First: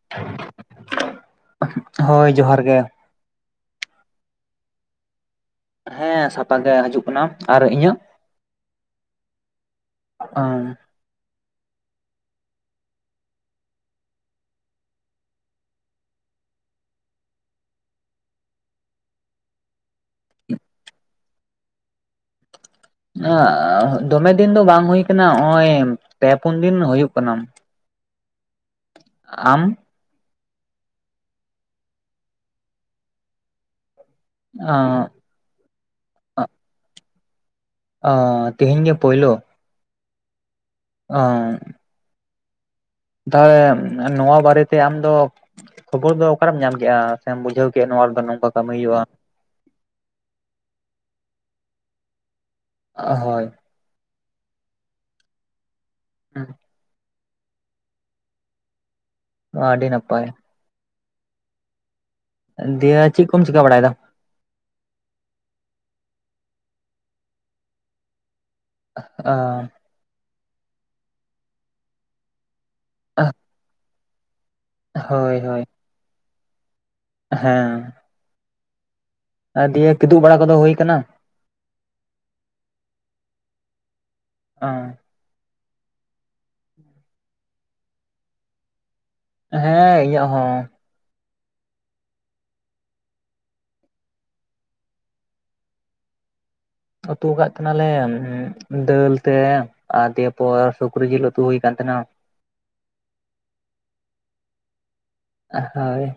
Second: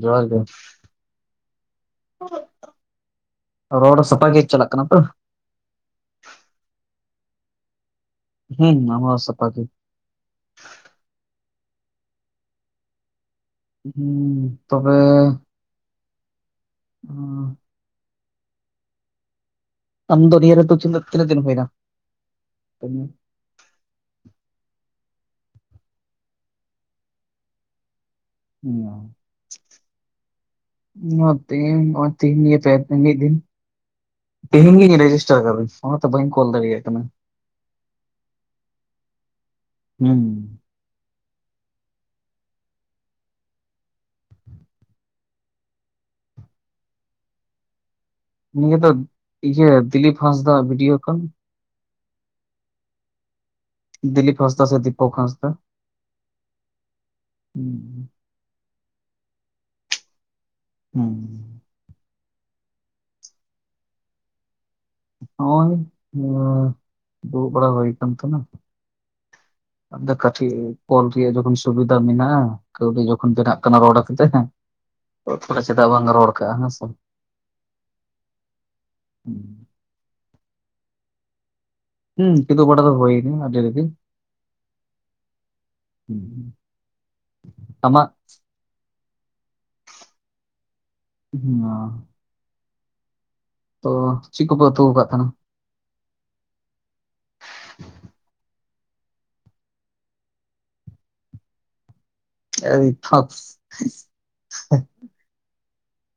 ᱡᱚᱦᱟᱨ ᱜᱮ ᱦᱳᱭ ᱾ ᱡᱚᱦᱟᱨ ᱜᱮ ᱨᱚᱲ ᱥᱟᱯᱷᱟ ᱜᱮ ᱪᱟᱞᱟᱜ ᱠᱟᱱᱟ ᱛᱚ? ᱦᱮᱸ ᱥᱟᱯᱷᱟ ᱜᱮ ᱦᱤᱡᱩᱜ ᱠᱟᱱᱟ, ᱟᱨ ᱤᱧᱟᱹᱜ? ᱦᱮᱸ ᱟᱢᱟᱜ ᱦᱚ ᱥᱟᱯᱷᱟ ᱜᱮ ᱾ [unintelligible] ᱛᱚᱵᱮ [unintelligible] ᱟᱢ ᱫᱚ [unintelligible] ᱨᱮᱫᱚ ᱛᱤᱱᱟᱹᱜ ᱫᱤᱱ ᱦᱩᱭᱱᱟ? ᱫᱚᱢᱮ ᱫᱤᱱ ᱫᱚ ᱵᱟᱝ ᱦᱩᱭ ᱟᱠᱟᱱᱟ ᱱᱚᱜ- ᱚᱭ ᱯᱮ-ᱯᱩᱱ ᱫᱤᱱ ᱦᱩᱭᱩᱜ ᱠᱟᱱᱟ ᱾ ᱦᱮᱸ ᱟᱢ ᱾ ᱢᱚᱛᱮ ᱛᱮᱦᱮᱧ, ᱛᱮᱦᱮᱧ ᱜᱮ ᱢᱚᱛᱮᱧ ᱢᱚᱛᱮ ᱢᱤᱫ ᱫᱤᱱ ᱾ ᱛᱮᱦᱮᱧ ᱜᱤᱧ ᱨᱮᱡᱤᱥᱴᱟᱨ ᱠᱟᱫᱟ ᱚᱱᱟᱛᱮ ᱵᱟᱹᱧ ᱠᱚᱞ ᱫᱟᱲᱮᱭᱟᱜ ᱠᱟᱱᱟ ᱾ ᱚᱸ ᱛᱮᱦᱮᱧ ᱜᱮ ᱯᱳᱭᱞᱳ? ᱦᱩᱸ ᱾ ᱚᱸᱻ ᱾ ᱛᱟᱦᱚᱞᱮ ᱱᱚᱣᱟ ᱵᱟᱨᱮ ᱛᱮ ᱟᱢ ᱫᱚᱼᱼ ᱠᱷᱚᱵᱚᱨ ᱫᱚ ᱚᱠᱟᱨᱮᱢ ᱧᱟᱢ ᱠᱮᱫᱮᱜᱼᱟ? ᱥᱮᱢ ᱵᱩᱡᱷᱟᱹᱣ ᱠᱮᱫᱼᱟ ᱱᱚᱣᱟ ᱨᱮᱫᱚ ᱱᱚᱝᱼᱼ ᱱᱤᱭᱟᱹ ᱫᱚ ᱤᱭᱟᱹ ᱫᱤᱞᱤᱯ ᱦᱟᱸᱥᱫᱟᱜ ᱵᱷᱤᱰᱤᱭᱳ ᱠᱷᱚᱱ ᱾ ᱦᱚᱭ ᱾ ᱫᱤᱞᱤᱯ ᱦᱟᱸᱥᱫᱟ ᱥᱮ, ᱫᱤᱯᱚᱠ ᱦᱟᱸᱥᱫᱟ? ᱦᱮᱸ ᱾ ᱦᱩᱸ [inaudible] ᱟᱹᱰᱤ ᱱᱟᱯᱟᱭ ᱾ ᱦᱩᱸ ᱾ ᱫᱤᱭᱮ ᱪᱮᱫ ᱠᱚᱢ ᱪᱤᱠᱟᱹ ᱵᱟᱲᱟᱭᱮᱫ-ᱟ? ᱦᱚᱜᱼᱚᱭ ᱫᱩᱲᱩᱵ ᱵᱟᱲᱟ ᱦᱚᱭ ᱠᱟᱱ ᱛᱟᱦᱮᱸᱱᱟ᱾ ᱟᱸᱻ ᱟᱫᱚ ᱠᱟᱹᱴᱤᱡ ᱠᱚᱞ ᱨᱮᱭᱟᱜ ᱡᱚᱠᱷᱚᱱ ᱥᱩᱵᱤᱫᱷᱟ ᱢᱮᱱᱟᱜᱼᱟ, ᱠᱟᱹᱣᱰᱤ ᱡᱚᱠᱷᱚᱱ ᱵᱮᱱᱟᱜ ᱠᱟᱱᱟ ᱨᱚᱲ ᱠᱟᱛᱮᱼᱼ ᱦᱳᱭ ᱦᱳᱭ [unintelligible] ᱪᱮᱫᱟᱜ ᱵᱟᱝ ᱨᱚᱲ ᱠᱟᱜᱼᱟ ᱦᱮᱸ ᱥᱮ? ᱦᱮᱸ ᱾ [inaudible] ᱫᱤᱭᱮ ᱠᱤᱫᱩᱵ ᱵᱟᱲᱟ ᱠᱚᱫᱚ ᱦᱩᱭ ᱟᱠᱟᱱᱟ? ᱦᱩᱸ ᱠᱤᱫᱩᱵ ᱵᱟᱲᱟ ᱫᱚ ᱦᱥᱭ ᱱᱟ, ᱟᱜᱮ ᱨᱮ ᱜᱮ ᱾ ᱚᱸᱻ ᱟᱢᱟᱜ? ᱦᱮᱸ ᱤᱧᱟᱹᱜ ᱦᱚᱸ ᱾ [unintelligible] ᱛᱚ ᱪᱮᱫ ᱠᱚᱯᱮ ᱚᱛᱩ ᱠᱟᱫ ᱛᱟᱦᱮᱱᱟ? ᱩᱛᱩ ᱠᱟᱫ ᱛᱟᱦᱮᱸ ᱱᱟᱞᱮ ᱫᱟᱹᱞ ᱛᱮᱼᱼ ᱟᱨ ᱫᱤᱭᱮᱯᱚᱨ ᱥᱩᱠᱨᱤ ᱡᱤᱞ ᱩᱛᱩ ᱦᱩᱭ ᱠᱟᱱ ᱛᱟᱦᱮᱸᱱᱟ ᱾ ᱮᱭ [unintelligible] ᱦᱳᱭ,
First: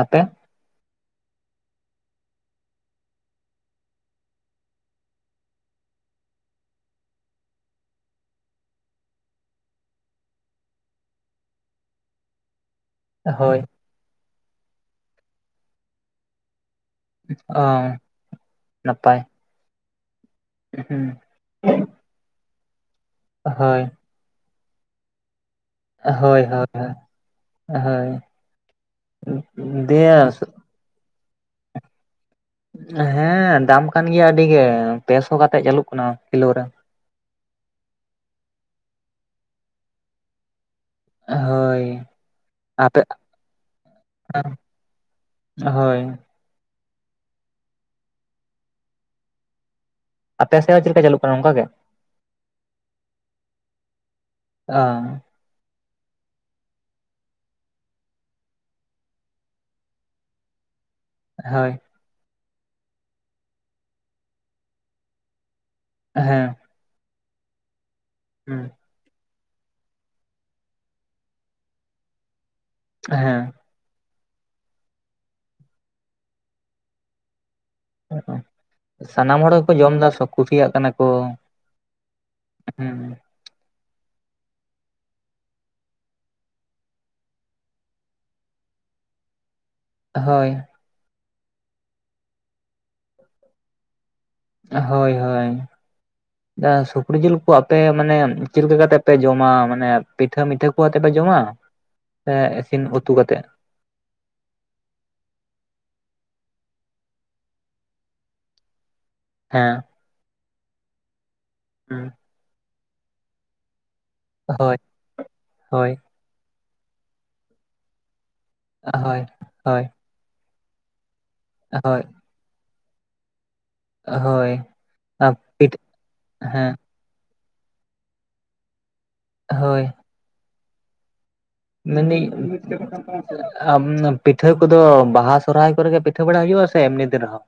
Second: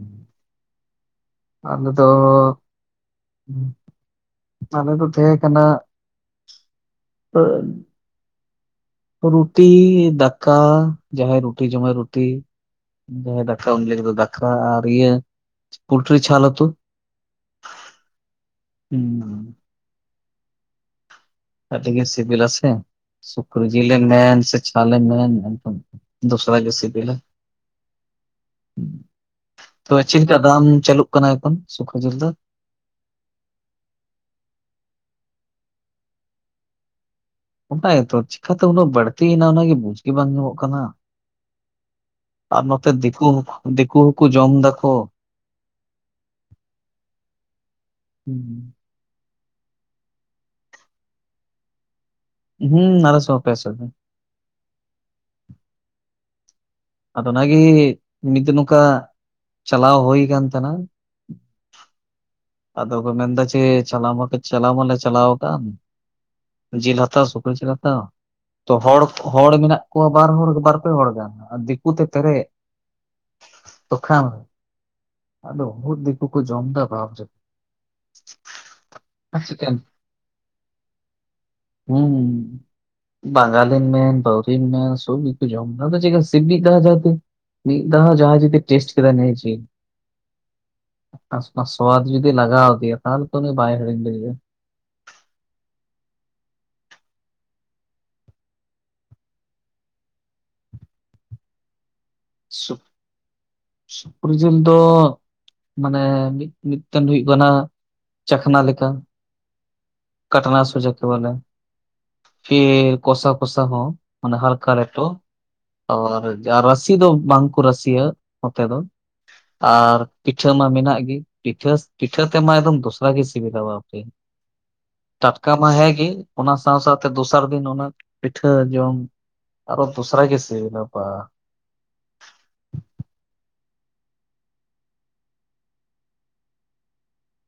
ᱟᱯᱮ ᱟᱞᱮ ᱫᱚᱼᱼ ᱟᱞᱮ ᱫᱚ ᱛᱟᱦᱮᱸ ᱠᱟᱱᱟᱼᱼ [unintelligible] ᱨᱩᱴᱤ ᱫᱟᱠᱟ ᱡᱟᱦᱟᱸᱟᱭ ᱨᱩᱴᱤ ᱡᱚᱢᱟᱭ ᱨᱩᱴᱤᱼᱼ ᱡᱟᱦᱟᱭ ᱦᱳᱭ ᱫᱟᱠᱟ ᱩᱱᱤ ᱞᱟᱜᱤᱫ ᱫᱚ ᱫᱟᱠᱟ ᱟᱨ ᱤᱭᱟᱹ ᱯᱳᱞᱴᱨᱤ ᱪᱷᱟᱞ ᱩᱛᱩ ᱾ ᱚᱸ ᱦᱩᱸ ᱱᱟᱯᱟᱭ ᱾ ᱩᱸ ᱦᱩᱸ ᱾ ᱟᱹᱰᱤ ᱜᱮ ᱥᱤᱵᱤᱞᱼᱟ ᱥᱮ ᱥᱩᱠᱨᱤ ᱦᱳᱭ ᱡᱤᱞ ᱮᱢ ᱢᱮᱱ ᱥᱮ ᱪᱷᱟᱞ ᱮᱢ ᱢᱮᱱ ᱼᱼ ᱦᱳᱭ ᱻᱦᱳᱭ ᱻᱦᱳᱭᱼᱼ ᱛᱚ ᱪᱮᱫ ᱞᱮᱠᱟ ᱫᱟᱢ ᱪᱟᱹᱞᱩᱜ ᱠᱟᱱᱟ ᱮᱠᱷᱚᱱ ᱥᱩᱠᱨᱤ ᱡᱤᱞ ᱫᱚ? ᱦᱮᱸ ᱫᱟᱢ ᱠᱟᱱ ᱜᱮᱭᱟ ᱟᱹᱰᱤ ᱜᱮ ᱯᱮ ᱥᱚ ᱠᱟᱛᱮᱜ ᱪᱟᱹᱞᱩᱜ ᱠᱟᱱᱟ ᱠᱤᱞᱳ ᱨᱮ ᱾ ᱚᱱᱟᱜᱮᱛᱚ ᱪᱤᱠᱟᱛᱮ ᱩᱱᱟᱹᱜ ᱵᱟᱹᱲᱛᱤᱭᱮᱱᱟ ᱚᱱᱟᱜᱮ ᱵᱩᱡ ᱜᱮ ᱵᱟᱝ ᱧᱟᱢᱚᱜ ᱠᱟᱱᱟ ᱾ ᱦᱳᱭ, ᱟᱨ ᱢᱚᱛᱮ ᱟᱯᱮ ᱫᱤᱠᱩ ᱫᱤᱠᱩ ᱦᱚᱠᱩ ᱡᱚᱢ ᱫᱟᱠᱚᱼᱼ ᱦᱳᱭ, ᱦᱩᱸ ᱾ ᱟᱯᱮ ᱥᱮᱫ ᱦᱚᱸ ᱪᱮᱫ ᱞᱮᱠᱟ ᱪᱟᱹᱞᱩᱜ ᱠᱟᱱᱟ ᱚᱱᱠᱟ ᱜᱮ? ᱦᱩᱸ ᱟᱞᱮ ᱥᱮ ᱦᱚᱸ ᱯᱮ ᱥᱚᱜᱮ ᱾ ᱟᱻ ᱾ ᱟᱫᱚ ᱚᱱᱟ ᱜᱤ ᱢᱤᱫᱫᱤᱱ ᱱᱚᱝᱠᱟ ᱪᱟᱞᱟᱣ ᱦᱳᱭ ᱠᱟᱱ ᱛᱟᱦᱮᱱᱟ, ᱦᱳᱭ, ᱟᱫᱚ ᱠᱚ ᱢᱮᱱᱫᱟ ᱪᱮ ᱪᱟᱞᱟᱣ ᱢᱟᱞᱮ ᱪᱟᱞᱟᱣ ᱢᱟᱞᱮ ᱪᱟᱞᱟᱣ ᱠᱟᱱ ᱾ ᱦᱮᱸ, ᱡᱤᱞ ᱦᱟᱛᱟᱣ ᱥᱩᱠᱨᱤ ᱡᱤᱞ ᱦᱟᱛᱟᱣ᱾ ᱦᱮᱸ, ᱛᱚ ᱦᱚᱲ ᱦᱚᱲ ᱢᱮᱱᱟᱜ ᱠᱚᱣᱟ ᱵᱟᱨ ᱦᱚᱲ ᱵᱟᱨᱯᱮ ᱦᱚᱲ ᱜᱟᱱ ᱟᱨ ᱫᱤᱠᱩᱛᱮ ᱯᱮᱨᱮᱡ ᱾ ᱦᱮᱸ, ᱛᱚᱠᱷᱟᱱ ᱟᱫᱚ ᱩᱫ ᱫᱤᱠᱩ ᱠᱚ ᱡᱚᱢᱫᱟ ᱵᱟᱵ ᱨᱮ ᱾ ᱥᱟᱱᱟᱢ ᱦᱚᱲ ᱪᱤᱠᱟᱹᱱ ᱜᱮᱠᱚ ᱡᱚᱢ ᱫᱟ ᱥᱳᱵ ᱠᱩᱥᱤᱭᱟᱜ ᱠᱟᱱᱟ ᱠᱚ᱾ ᱦᱩᱸ ᱾ ᱦᱩᱸ᱾ ᱵᱟᱝᱜᱟᱞᱤ ᱢᱮᱱ ᱵᱟᱣᱸᱨᱤ ᱢᱮᱱ ᱥᱚᱵ ᱜᱤ ᱠᱚ ᱡᱚᱢ ᱫᱟ ᱟᱫᱚ ᱪᱤᱠᱟ ᱥᱤᱵᱤ ᱠᱟᱫᱟ ᱠᱚ ᱢᱤᱫ ᱫᱷᱟᱣ ᱡᱟᱦᱟᱸᱭ ᱡᱚᱫᱤ ᱴᱮᱥᱴ ᱠᱮᱫᱟ ᱱᱤᱭᱟᱹ ᱡᱤᱞ ᱦᱳᱭ, ᱯᱟᱥ ᱯᱟᱥ ᱥᱳᱣᱟᱫ ᱡᱩᱫᱤ ᱞᱟᱜᱟᱣ ᱟᱫᱮᱭᱟ ᱛᱟᱦᱚᱞᱮ ᱛᱚ ᱩᱱᱤ ᱵᱟᱭ ᱦᱤᱲᱤᱧ ᱫᱟᱲᱮᱭᱟᱜᱼᱟ᱾ ᱦᱳᱭ ᱦᱳᱭ, ᱥᱩᱠᱨᱤ ᱡᱤᱞ ᱠᱚ ᱟᱯᱮ ᱢᱟᱱᱮ ᱪᱮᱫ ᱞᱮᱠᱟ ᱠᱟᱛᱮᱜ ᱯᱮ ᱡᱚᱢᱟ, ᱢᱟᱱᱮ ᱯᱤᱴᱷᱟᱹ ᱢᱤᱴᱷᱟᱹ ᱠᱚ ᱟᱛᱮ ᱯᱮ ᱡᱚᱢᱟ? ᱮ ᱥᱩᱠ ᱤᱥᱤᱱ ᱩᱛᱩ ᱠᱟᱛᱮ ᱾ ᱥᱩᱠᱨᱤ ᱡᱤᱞ ᱫᱚ, ᱢᱟᱱᱮ ᱢᱤᱫ ᱢᱤᱫᱴᱮᱱ ᱫᱚ ᱦᱩᱭᱩᱜ ᱠᱟᱱᱟ ᱪᱟᱠᱷᱱᱟ ᱞᱮᱠᱟ᱾ ᱦᱮᱸ, ᱠᱟᱴᱟᱱᱟ ᱥᱩᱡᱚᱠ ᱛᱮ ᱵᱚᱞᱮ ᱦᱩᱸ ᱯᱷᱤᱨ ᱠᱚᱥᱟ ᱠᱚᱥᱟ ᱦᱚᱸ ᱢᱟᱱᱮ ᱦᱟᱞᱠᱟ ᱦᱳᱭ ᱞᱮᱴᱚ ᱦᱳᱭ ᱚᱨ ᱡᱟᱨᱟᱥ ᱨᱟᱥᱤ ᱫᱚ ᱵᱟᱝ ᱠᱚ ᱨᱟᱥᱤ ᱭᱟ ᱱᱚᱛᱮ ᱫᱚ ᱦᱳᱭ ᱦᱳᱭ ᱟᱨ ᱯᱤᱴᱷᱟᱹ ᱢᱟ ᱢᱮᱱᱟᱜ ᱜᱤ᱾ ᱯᱤᱴᱷᱟᱹᱥ ᱯᱤᱴᱷᱟᱹ ᱛᱮᱢᱟ ᱮᱫᱚᱢ ᱫᱚᱥᱨᱟ ᱜᱮ ᱥᱤᱵᱤᱞᱟ ᱵᱟᱵ, ᱦᱳᱭ ᱦᱳᱭ ᱴᱟᱴᱠᱟ ᱢᱟ ᱯᱤᱴ ᱦᱮᱸᱜᱤ ᱚᱱᱟ ᱦᱮᱸ ᱥᱟᱶ ᱥᱟᱶ, ᱛᱚ ᱫᱚᱥᱟᱨ ᱫᱤᱱ ᱚᱱᱟ ᱯᱤᱴᱷᱟᱹ ᱡᱚᱢ ᱦᱳᱭ ᱟᱨᱚ ᱫᱚᱥᱨᱟ ᱜᱮ ᱥᱤᱵᱤᱞᱟ ᱵᱟ᱾ ᱢᱮᱱ ᱫᱤᱝ [unintelligible] ᱢᱟᱱᱮ ᱯᱤᱴᱷᱟᱹ ᱠᱚᱫᱚ ᱵᱟᱦᱟ ᱥᱚᱨᱚᱦᱟᱭ ᱠᱚᱨᱮᱜᱮ ᱯᱤᱴᱷᱟᱹ ᱵᱟᱲᱟ ᱦᱩᱭᱩᱜ ᱼᱟ ᱥᱮ ᱮᱢᱱᱤ ᱫᱤᱱ ᱨᱮᱦᱚᱸ?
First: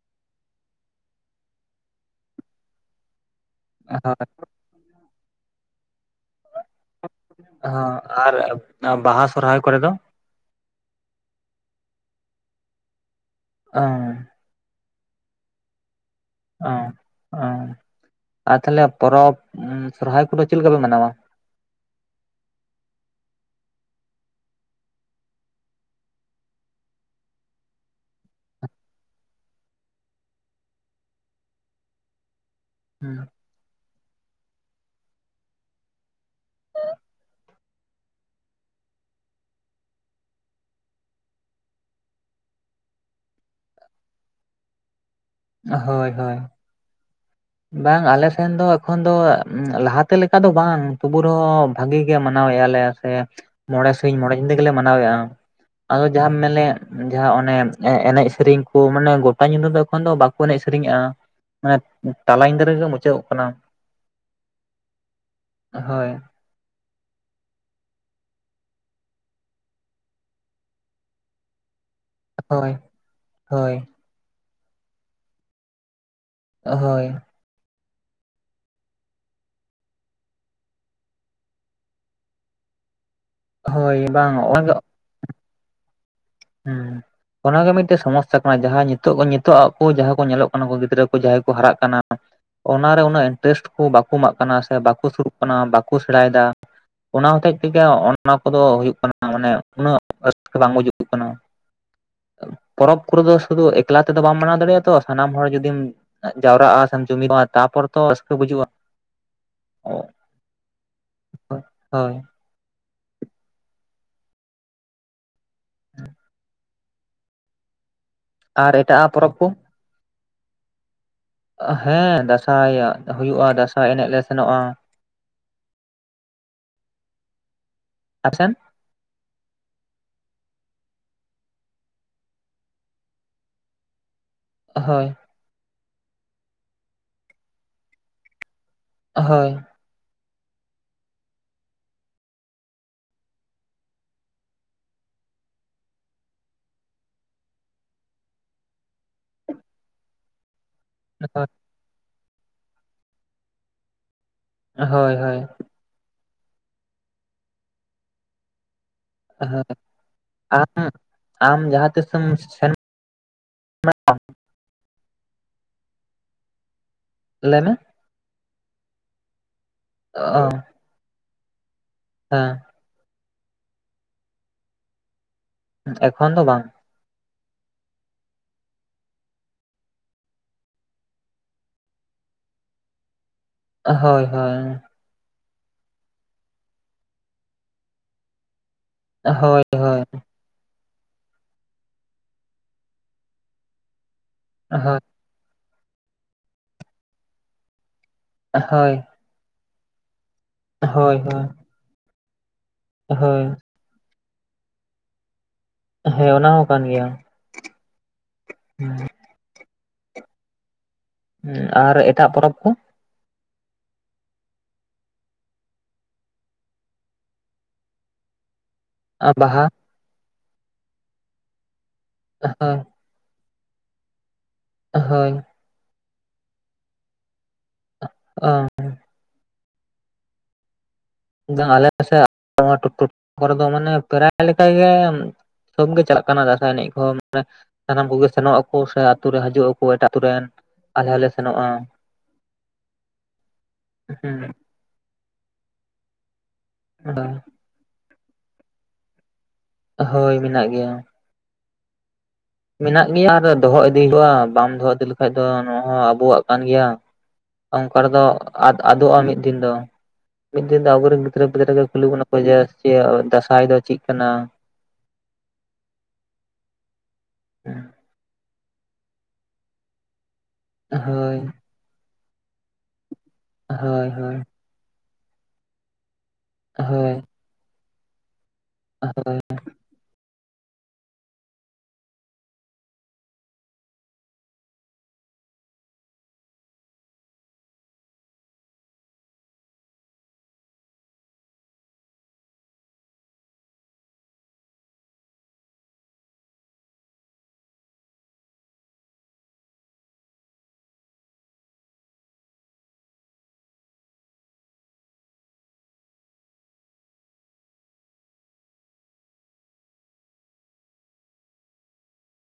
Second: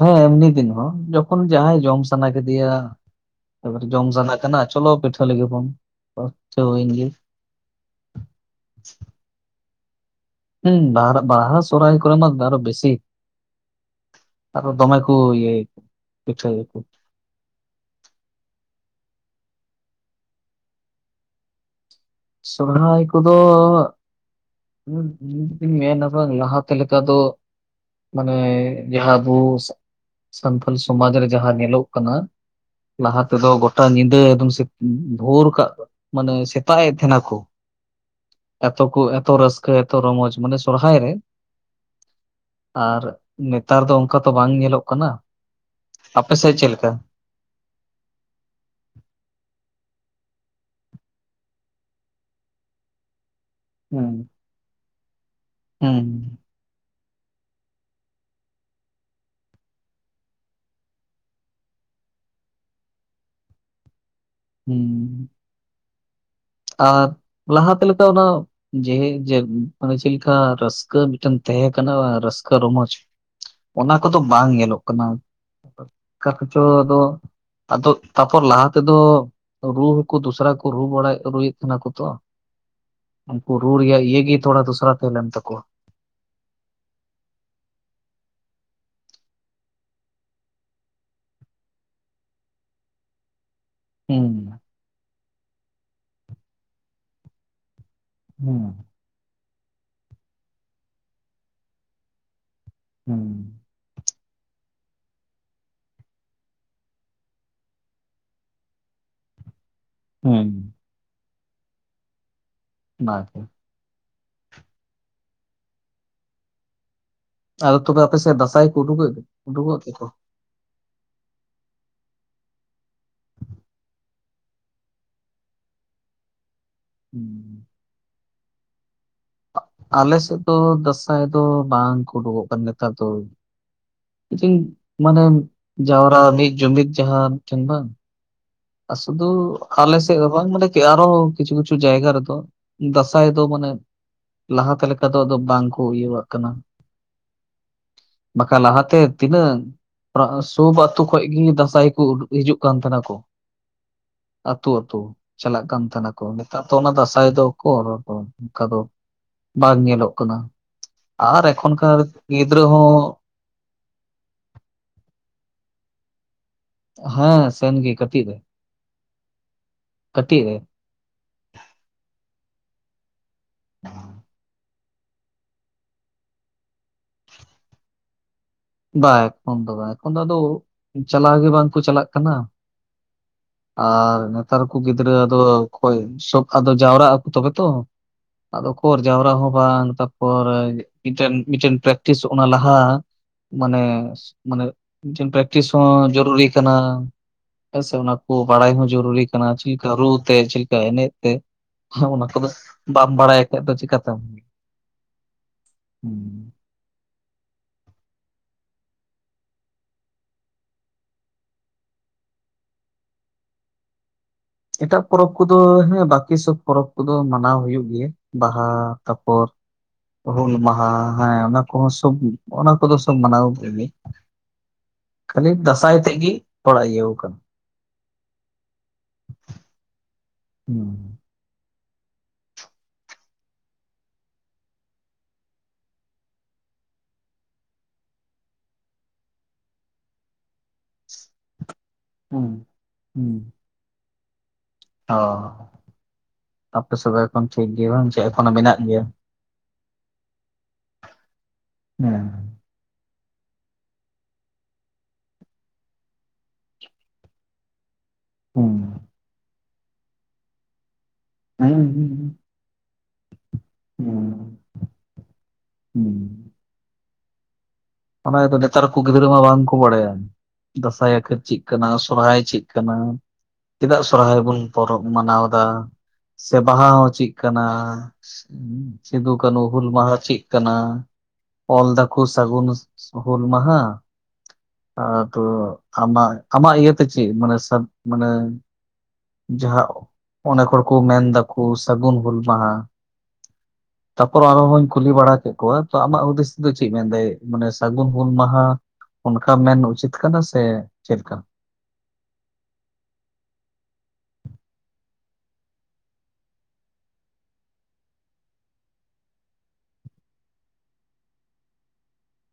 ᱦᱮᱸ ᱮᱢᱱᱤ ᱫᱤᱱ ᱦᱚᱸ ᱡᱚᱠᱷᱚᱱ ᱡᱟᱦᱟᱸᱭ ᱡᱚᱢ ᱥᱟᱱᱟ ᱠᱮᱫᱮᱭᱟ, ᱮᱵᱟᱨ ᱡᱚᱢ ᱦᱳᱭ ᱥᱟᱱᱟ ᱠᱟᱱᱟ ᱪᱚᱞᱚ ᱯᱤᱴᱷᱟᱹ ᱞᱮᱜᱮ ᱵᱚᱱ ᱫᱚ ᱯᱴᱤᱷᱟᱹ ᱦᱩᱭᱮᱱ ᱜᱮ᱾ ᱦᱚᱸ ᱟᱨ ᱵᱟᱦᱟ ᱥᱚᱨᱚᱦᱟᱭ ᱠᱚᱨᱮ ᱫᱚ? ᱦᱩᱸ ᱵᱟᱦᱟᱨᱟ ᱵᱟᱦᱟ ᱥᱚᱨᱚᱨᱟᱭ ᱠᱚᱨᱮ ᱢᱟ ᱟᱨᱚ ᱵᱮᱥᱤ᱾ ᱚᱸᱻ ᱟᱫᱚ ᱫᱚᱢᱮ ᱠᱚ ᱤᱭᱟᱹᱭᱟᱠᱚ᱾ ᱚᱸ ᱚᱸ ᱟᱨ ᱛᱟᱦᱚᱞᱮ ᱯᱚᱨᱚᱵᱽ ᱥᱚᱨᱚᱦᱟᱭ ᱠᱚᱫᱚ ᱪᱮᱫ ᱞᱮᱠᱟᱯᱮ ᱢᱟᱱᱟᱣᱟ? ᱥᱚᱨᱦᱟᱭ ᱠᱚᱫᱚ, ᱤᱧ ᱤᱧ ᱢᱮᱱᱟ ᱛᱚ ᱵᱟᱝ ᱞᱟᱦᱟᱛᱮ ᱞᱮᱠᱟ ᱫᱚ, ᱢᱟᱱᱮ ᱡᱟᱦᱟᱸ ᱟᱵᱚ ᱥᱟᱱᱛᱟᱞ ᱥᱚᱢᱟᱡᱽ ᱨᱮ ᱡᱟᱦᱟᱸ ᱧᱮᱞᱚᱜ ᱠᱟᱱᱟ, ᱞᱟᱦᱟ ᱛᱮᱫᱚ ᱜᱚᱴᱟ ᱧᱤᱫᱟᱹ ᱮᱠᱫᱚᱢ ᱵᱷᱳᱨ ᱠᱟᱜ ᱢᱟᱱᱮ ᱥᱮᱛᱟᱜ ᱮ, ᱠᱷᱟᱱᱟ ᱠᱚ ᱮᱛᱚ ᱠᱚ ᱮᱛᱚ ᱨᱟᱹᱥᱠᱟᱹ ᱮᱛᱚ ᱨᱚᱢᱚᱡᱽ ᱢᱟᱱᱮ ᱥᱚᱨᱦᱟᱭ ᱨᱮ ᱟᱨ ᱱᱮᱛᱟᱨ ᱫᱚ ᱚᱱᱠᱟ ᱛᱚ ᱵᱟᱝ ᱧᱮᱞᱚᱜ ᱠᱟᱱᱟ᱾ ᱦᱳᱭ ᱦᱳᱭ ᱟᱯᱮᱥᱮᱜ ᱪᱮᱜ ᱞᱮᱠᱟ? ᱵᱟᱝ ᱟᱞᱮᱥᱮᱱ ᱫᱚ ᱮᱠᱷᱚᱱ ᱫᱚ ᱞᱟᱦᱟᱛᱮ ᱞᱮᱠᱟ ᱫᱚ ᱵᱟᱝ ᱛᱩᱵᱩ ᱨᱮᱦᱚᱸ ᱵᱷᱟᱜᱤ ᱜᱮ ᱢᱟᱱᱟᱣᱮᱜᱼᱟ ᱞᱮ ᱟᱨ ᱢᱚᱬᱮ ᱥᱤᱧ ᱦᱩᱸ ᱢᱚᱬᱮ ᱧᱤᱱᱫᱟᱜᱮᱞᱮ ᱢᱟᱱᱟᱣᱮᱫᱼᱟ ᱟᱫᱚ ᱡᱟᱦᱟᱸ, ᱦᱩᱸ ᱢᱮᱱᱮ ᱡᱟᱦᱟᱸ ᱚᱱᱮ ᱮᱱᱮᱡ ᱥᱮᱨᱮᱧ ᱠᱚ ᱢᱟᱱᱮ ᱜᱚᱴᱟ ᱧᱤᱫᱟ ᱫᱚ ᱮᱠᱷᱚᱱ ᱫᱚ ᱵᱟᱠᱚ ᱮᱱᱮᱡ ᱥᱮᱨᱮᱧᱮᱜᱼᱟ᱾ ᱢᱟᱱᱮ ᱛᱟᱞᱟ ᱧᱤᱫᱟᱹ ᱨᱮᱜᱮ ᱢᱩᱪᱟᱹᱫᱚᱜ ᱠᱟᱱᱟ᱾ ᱦᱩᱸ, ᱦᱳᱭ᱾ ᱟᱨ ᱞᱟᱦᱟᱛᱮ ᱞᱮᱠᱟ ᱫᱚ ᱡᱮ ᱡᱮᱜ ᱢᱟᱱᱮ ᱪᱮᱫ ᱞᱮᱠᱟ ᱨᱟᱹᱥᱠᱟᱹ ᱢᱤᱫᱴᱮᱱ ᱛᱟᱦᱮᱸ ᱠᱟᱱᱟ ᱟᱨ ᱨᱟᱹᱥᱠᱟᱹ ᱦᱳᱭ ᱨᱚᱢᱚᱡᱽ ᱦᱳᱭ ᱚᱱᱟ ᱠᱚᱫᱚ ᱵᱟᱝ ᱧᱮᱞᱚᱜ ᱠᱟᱱᱟ᱾ ᱚᱠᱟ ᱠᱚᱪᱚ ᱟᱫᱚ ᱦᱳᱭ ᱟᱫᱚ ᱛᱟᱯᱚᱨ ᱞᱟᱦᱟ ᱛᱮᱫᱚ ᱨᱩ ᱦᱚᱠᱚ ᱫᱚᱥᱨᱟ ᱠᱩ ᱨᱩ ᱵᱟᱲᱟᱭᱮᱜ, ᱨᱩᱭᱮᱫ ᱛᱟᱦᱮᱱᱟᱠᱚ ᱛᱚ ᱩᱱᱠᱩ ᱨᱩ ᱦᱳᱭ ᱨᱮᱭᱟᱜ ᱤᱭᱟᱹ ᱵᱟᱝ ᱜᱮ ᱛᱷᱚᱲᱟ ᱫᱚᱥᱨᱟ ᱛᱟᱦᱮᱸ ᱞᱮᱱ ᱛᱟᱠᱚᱣᱟ᱾ ᱦᱮᱸ, ᱚᱱᱟᱜᱮ ᱢᱤᱫᱴᱮᱜ ᱥᱚᱢᱚᱥᱟ ᱠᱟᱱᱟ ᱡᱟᱦᱟᱸ ᱱᱤᱛᱚᱜ ᱱᱤᱛᱚᱜ ᱟᱜ ᱠᱚ ᱡᱟᱦᱟᱸᱭ ᱠᱚ ᱧᱮᱞᱚᱜ ᱠᱟᱱᱟ ᱜᱤᱫᱽᱨᱟᱹ ᱠᱚ ᱡᱟᱦᱟᱸᱭ ᱠᱚ ᱦᱟᱨᱟᱜ ᱠᱟᱱᱟ᱾ ᱚᱱᱟ ᱨᱮ ᱩᱱᱟᱹᱜ ᱮᱱ᱾ ᱴᱮᱥᱴ ᱠᱚ ᱵᱟᱠᱚ ᱦᱩᱸ ᱮᱢᱟᱜ ᱠᱟᱱᱟ ᱥᱮ ᱵᱟᱠᱚ ᱥᱩᱨᱩᱜ ᱠᱟᱱᱟ ᱵᱟᱠᱚ ᱥᱮᱲᱟᱭᱮᱫᱟ ᱚᱱᱟ ᱦᱚᱛᱮᱡ ᱛᱮᱜᱮ, ᱚᱱᱟ ᱠᱚᱫᱚ ᱦᱩᱸ ᱦᱩᱭᱩᱜ ᱠᱟᱱᱟ ᱢᱟᱱᱮ ᱩᱱᱟᱹᱜ ᱨᱟᱹᱥᱠᱟᱹ ᱵᱟᱝ ᱵᱩᱡᱩᱜ ᱠᱟᱱᱟ᱾ ᱯᱚᱨᱚᱵᱽ ᱠᱚᱨᱮ ᱦᱩᱸ ᱫᱚ ᱥᱩᱫᱷᱩ ᱮᱠᱞᱟ ᱛᱮᱫᱚ ᱵᱟᱢ ᱢᱟᱱᱟᱣ ᱫᱟᱲᱮᱭᱟᱜᱼᱟ ᱛᱚ ᱥᱟᱱᱟᱢ ᱦᱚᱲ ᱡᱩᱫᱤᱢ, ᱡᱟᱣᱨᱟᱜᱼᱟ ᱥᱮ ᱡᱩᱢᱤᱫᱼᱟ ᱛᱟᱨᱯᱚᱨ ᱛᱚ ᱨᱟᱹᱥᱠᱟᱹ ᱵᱩᱡᱩᱜᱼᱟ᱾ ᱚ ᱦᱩᱸ᱾ ᱦᱳᱭ᱾ ᱵᱟᱫᱽ ᱦᱮᱸ᱾ ᱟᱫᱚ ᱛᱚᱵᱮ ᱟᱯᱮᱥᱮᱫ ᱫᱟᱸᱥᱟᱭ ᱟᱨ ᱠᱚ ᱮᱴᱟᱜᱟᱜ ᱩᱰᱩᱠᱚᱜ ᱯᱚᱨᱚᱵᱽ ᱠᱚ ᱩᱰᱩᱠᱚᱜ ᱜᱮ ᱛᱚ? ᱦᱮᱸ ᱫᱟᱸᱥᱟᱭ ᱦᱩᱭᱩᱜᱼᱟ᱾ ᱫᱟᱸᱥᱟᱭ ᱮᱱᱮᱡ ᱞᱮ ᱥᱮᱱᱚᱜᱼᱟ᱾ ᱦᱩᱸ᱾ ᱟᱯᱥᱮᱱ ᱟᱞᱮᱥᱮᱫ ᱫᱚ ᱫᱟᱸᱥᱟᱭ ᱫᱚ ᱵᱟᱝ ᱠᱚ ᱩᱰᱩᱠᱚᱜ ᱠᱟᱱ ᱱᱮᱛᱟᱨ ᱫᱚ ᱦᱳᱭ ᱢᱟᱱᱮ ᱡᱟᱣᱨᱟ ᱢᱤᱫ ᱡᱩᱢᱤᱫ ᱡᱟᱦᱟᱸ ᱢᱤᱫᱴᱷᱮᱱ ᱵᱟᱝ ᱟ ᱥᱩᱫᱩ ᱦᱳᱭ ᱟᱞᱮ ᱥᱮᱫ ᱦᱚᱸ ᱵᱟᱝ? ᱢᱟᱱᱮ ᱟᱨᱚ ᱠᱤᱪᱷᱩ ᱠᱤᱪᱷᱩ ᱡᱟᱭᱜᱟ ᱨᱮ ᱫᱚ ᱫᱟᱸᱥᱟᱭ ᱫᱚ ᱢᱟᱱᱮ ᱞᱟᱦᱟ ᱛᱮ ᱞᱮᱠᱟ ᱫᱚ ᱟᱫ ᱵᱟᱝ ᱠᱚ ᱤᱭᱟᱹᱣᱟᱜ ᱠᱟᱱᱟ᱾ ᱵᱟᱠᱷᱟᱱ ᱞᱟᱦᱟᱛᱮ ᱛᱤᱱᱟᱹᱜ ᱥᱩ ᱟᱹᱛᱩ ᱠᱷᱚᱭ ᱜᱮ ᱫᱟᱸᱥᱟᱭ ᱠᱚ ᱩᱰᱩᱜ ᱦᱤᱡᱩᱜ ᱠᱟᱱ ᱛᱟᱦᱮᱸᱱᱟ ᱠᱚ᱾ ᱟᱹᱛᱩ ᱟᱹᱛᱩ ᱦᱳᱭ ᱦᱳᱭ ᱪᱟᱞᱟᱜ ᱠᱟᱱ ᱛᱟᱦᱮᱱᱟ, ᱠᱚ ᱱᱮᱛᱟᱨ ᱫᱚ ᱚᱱᱟ ᱫᱟᱸᱥᱟᱭ ᱫᱚᱠᱚ ᱚᱱᱠᱟ ᱫᱚ ᱦᱳᱭ ᱵᱟᱝ ᱧᱮᱞᱚᱜ ᱠᱟᱱᱟ ᱟᱢ ᱟᱨ ᱟᱢ ᱮᱠᱷᱚᱱ ᱡᱟᱦᱟᱸ ᱠᱟᱨ ᱛᱤᱥᱮᱢ ᱜᱤᱫᱽᱨᱟᱹ ᱥᱮᱱ ᱦᱚᱸ ᱦᱮᱸ ᱞᱟᱹᱭ ᱢᱮ ᱥᱮᱱ ᱜᱮ ᱠᱟᱴᱤᱡ ᱨᱮ, ᱠᱟᱴᱤᱡ ᱚ ᱨᱮ ᱦᱮᱸ᱾ [inaudible] ᱮᱠᱷᱚᱱ ᱫᱚ ᱵᱟᱝ? ᱵᱟᱝ ᱮᱠᱷᱚᱱ ᱫᱚ ᱵᱟᱝ ᱮᱠᱷᱚᱱ ᱫᱚ ᱟᱫᱚ ᱪᱟᱞᱟᱣ ᱜᱮ ᱵᱟᱝ ᱠᱚ ᱪᱟᱞᱟᱜ ᱠᱟᱱᱟ᱾ ᱟᱨ ᱦᱳᱭ ᱦᱳᱭ ᱱᱮᱛᱟᱨ ᱠᱚ ᱜᱤᱫᱽᱨᱟᱹ ᱜᱤᱫᱽᱨᱟᱹ ᱫᱚ ᱚᱠᱚᱭ ᱥᱚᱵ ᱟᱫᱚ ᱡᱟᱣᱨᱟᱜ ᱟᱠᱚ ᱛᱚᱵᱮ ᱛᱚ᱾ ᱟᱫᱚ ᱚᱠᱚᱨ ᱡᱟᱣᱨᱟ ᱦᱚᱸ ᱦᱳᱭ ᱵᱟᱝ, ᱦᱳᱭ ᱛᱟᱯᱚᱨ ᱢᱤᱫᱴᱮᱱ ᱢᱤᱫᱴᱮᱱ ᱯᱨᱮᱠᱴᱤᱥ ᱚᱱᱟ ᱞᱟᱦᱟ ᱢᱟᱱᱮ ᱢᱟᱱᱮ ᱦᱳᱭ ᱯᱨᱮᱠᱴᱤᱥ ᱦᱚᱸ ᱡᱚᱨᱩᱨᱤ ᱠᱟᱱᱟ ᱦᱮᱸᱥᱮ᱾ ᱚᱱᱟ ᱵᱟᱲᱟᱭ ᱦᱚᱸ ᱡᱚᱨᱩᱨᱤ ᱠᱟᱱᱟ ᱪᱮᱫ ᱞᱮᱠᱟ ᱨᱩ ᱛᱮ? ᱪᱮᱫ ᱞᱮᱠᱟ ᱮᱱᱮᱡ ᱦᱳᱭ ᱛᱮ? ᱦᱳᱭ ᱚᱱᱟ ᱠᱚᱫᱚ ᱵᱟᱢ ᱵᱟᱲᱟᱭ ᱦᱳᱭ ᱠᱷᱟᱱ ᱫᱚ ᱪᱤᱠᱟᱛᱮᱢ ᱦᱮᱸ, ᱚᱱᱟ ᱦᱩᱸ᱾ ᱦᱚᱸ ᱠᱟᱱ ᱜᱮᱭᱟ᱾ [inaudible] ᱦᱮ ᱟᱨ ᱮᱴᱟᱜ ᱯᱚᱨᱚᱵᱽ ᱠᱚ? ᱮᱴᱟᱜ ᱯᱚᱨᱚᱵᱽ ᱠᱚᱫᱚ ᱦᱮᱸ, ᱵᱟᱠᱤ ᱥᱚᱵ ᱯᱚᱨᱚᱵᱽ ᱠᱚᱫᱚ ᱢᱟᱱᱟᱣ ᱦᱩᱭᱩᱜ ᱜᱮᱭᱟ᱾ ᱵᱟᱦᱟ ᱛᱟᱯᱚᱨ ᱵᱟᱦᱟ ᱦᱩᱞ ᱢᱟᱦᱟᱸ ᱦᱮᱸ ᱚᱱᱟ ᱠᱚᱦᱚᱸ ᱥᱚᱵ ᱚᱱᱟ ᱦᱳᱭ ᱠᱚᱫᱚ ᱢᱟᱱᱟᱣ ᱠᱮᱫ ᱜᱮᱭᱟ᱾ ᱦᱳᱭ ᱠᱷᱟᱹᱞᱤ ᱫᱟᱸᱥᱟᱭ ᱛᱮᱫ ᱜᱮ ᱛᱷᱚᱲᱟ ᱤᱭᱟᱹᱣ ᱠᱟᱱᱟ᱾ ᱚᱸ᱾ ᱦᱩᱸ᱾ ᱟᱞᱮ ᱥᱮᱫ ᱱᱚᱣᱟ [unintelligible] ᱠᱚᱨᱮ ᱫᱚ ᱢᱟᱱᱮ ᱯᱨᱟᱭ ᱞᱮᱠᱟ ᱜᱮ ᱥᱚᱵ ᱜᱮ ᱪᱟᱞᱟᱜ ᱠᱟᱱᱟ ᱫᱟᱸᱥᱟᱭ ᱮᱱᱮᱡ ᱠᱚᱦᱚᱸ ᱥᱟᱱᱟᱢ ᱠᱚᱜᱮ ᱥᱮᱱᱚᱜ ᱟᱠᱚ ᱥᱮ ᱟᱹᱛᱩ ᱨᱮ ᱦᱤᱡᱩᱜ ᱟᱠᱚ ᱮᱴᱟᱜ ᱟᱹᱛᱩ ᱨᱮᱱ ᱟᱞᱮ ᱦᱚᱸ ᱞᱮ ᱥᱮᱱᱚᱜᱼᱟ᱾ ᱦᱩᱸ᱾ ᱦᱩᱸ ᱦᱮᱸ᱾ ᱚ ᱟᱯᱮ [unintelligible] ᱮᱠᱷᱚᱱ ᱴᱷᱤᱠ ᱜᱮ ᱵᱟᱝ ᱪᱮ ᱮᱠᱷᱚᱱᱳ ᱢᱮᱱᱟᱜ ᱜᱮᱭᱟ? ᱦᱳᱭ, ᱢᱮᱱᱟᱜ ᱜᱮᱭᱟ᱾ ᱦᱮᱸ᱾ ᱢᱮᱱᱟᱜ ᱜᱮᱭᱟ ᱟᱨ ᱫᱚᱦᱚ ᱤᱫᱤ ᱦᱳᱭᱳᱜᱼᱟ ᱵᱟᱢ ᱫᱚᱦᱚ ᱤᱫᱤ ᱞᱮᱠᱷᱟᱡ ᱫᱚ ᱱᱚᱣᱟ ᱦᱚᱸ ᱟᱵᱚᱣᱟᱜ ᱠᱟᱱ ᱜᱮᱭᱟ᱾ ᱚᱱᱠᱟ ᱨᱮᱫᱚ ᱟᱫ ᱟᱫᱚᱜᱼᱟ ᱢᱤᱫ ᱫᱤᱱ ᱫᱚ, ᱢᱤᱫ ᱫᱤᱱ ᱫᱚ ᱟᱵᱚᱨᱮᱱ ᱜᱤᱫᱽᱨᱟᱹ ᱯᱤᱫᱽᱨᱟᱹ ᱠᱚ ᱠᱩᱞᱤ ᱵᱚᱱᱟ ᱾ [unintelligible] ᱫᱟᱸᱥᱟᱭ ᱫᱚ ᱪᱮᱫ ᱠᱟᱱᱟ? ᱦᱩᱸ [unintelligible] ᱚᱱᱟ ᱜᱮᱛᱚ ᱱᱮᱛᱟᱨ ᱠᱚ ᱜᱤᱫᱽᱨᱟᱹ ᱢᱟ ᱵᱟᱝ ᱠᱚ ᱵᱟᱲᱟᱭᱟ ᱫᱟᱸᱥᱟᱭᱟ ᱠᱚ ᱦᱳᱭ ᱪᱮᱫ ᱠᱟᱱᱟ ᱥᱚᱨᱦᱟᱭ ᱪᱮᱫ ᱠᱟᱱᱟ? ᱪᱮᱫᱟᱜ ᱦᱳᱭ ᱦᱳᱭ ᱥᱚᱨᱦᱟᱭ ᱵᱚᱱ ᱯᱚᱨᱚᱵᱽ ᱢᱟᱱᱟᱣ ᱮᱫᱟ? ᱥᱮ ᱵᱟᱦᱟ ᱦᱚᱸ ᱦᱳᱭ ᱪᱮᱫ ᱠᱟᱱᱟ? ᱥᱤᱫᱩ ᱠᱟᱹᱱᱦᱩ ᱦᱩᱞ ᱢᱟᱦᱟ ᱪᱮᱫ ᱠᱟᱱᱟ ᱚᱞ ᱫᱟᱠᱚ ᱥᱟᱹᱜᱩᱱ ᱦᱩᱞ ᱢᱟᱦᱟ ᱟᱫᱚ ᱟᱢᱟᱜ, ᱟᱢᱟᱜ ᱤᱭᱟᱹᱛᱮ ᱪᱮᱫ ᱢᱟᱱᱮ ᱥᱟᱫ ᱢᱟᱱᱮ ᱡᱟᱦᱟᱸ ᱚᱱᱮᱠ ᱦᱚᱲ ᱠᱚ ᱢᱮᱱ ᱫᱟᱠᱩ ᱥᱟᱹᱜᱩᱱ ᱦᱩᱞ ᱢᱟᱦᱟ ᱛᱟᱯᱚᱨ ᱟᱨ ᱦᱚᱧ ᱠᱩᱞᱤ ᱵᱟᱲᱟ ᱠᱮᱫ ᱠᱚᱣᱟ ᱛᱚ ᱟᱢᱟᱜ ᱦᱩᱫᱤᱥ ᱛᱮ ᱪᱮᱫ ᱢᱮᱱᱫᱟᱭ ᱢᱟᱱᱮ ᱥᱟᱹᱜᱩᱱ ᱦᱩᱞ ᱢᱟᱦᱟ ᱚᱱᱠᱟ ᱢᱮᱱ ᱩᱪᱤᱛ ᱠᱟᱱᱟ ᱥᱮ ᱪᱮᱫ ᱠᱟᱱᱟ?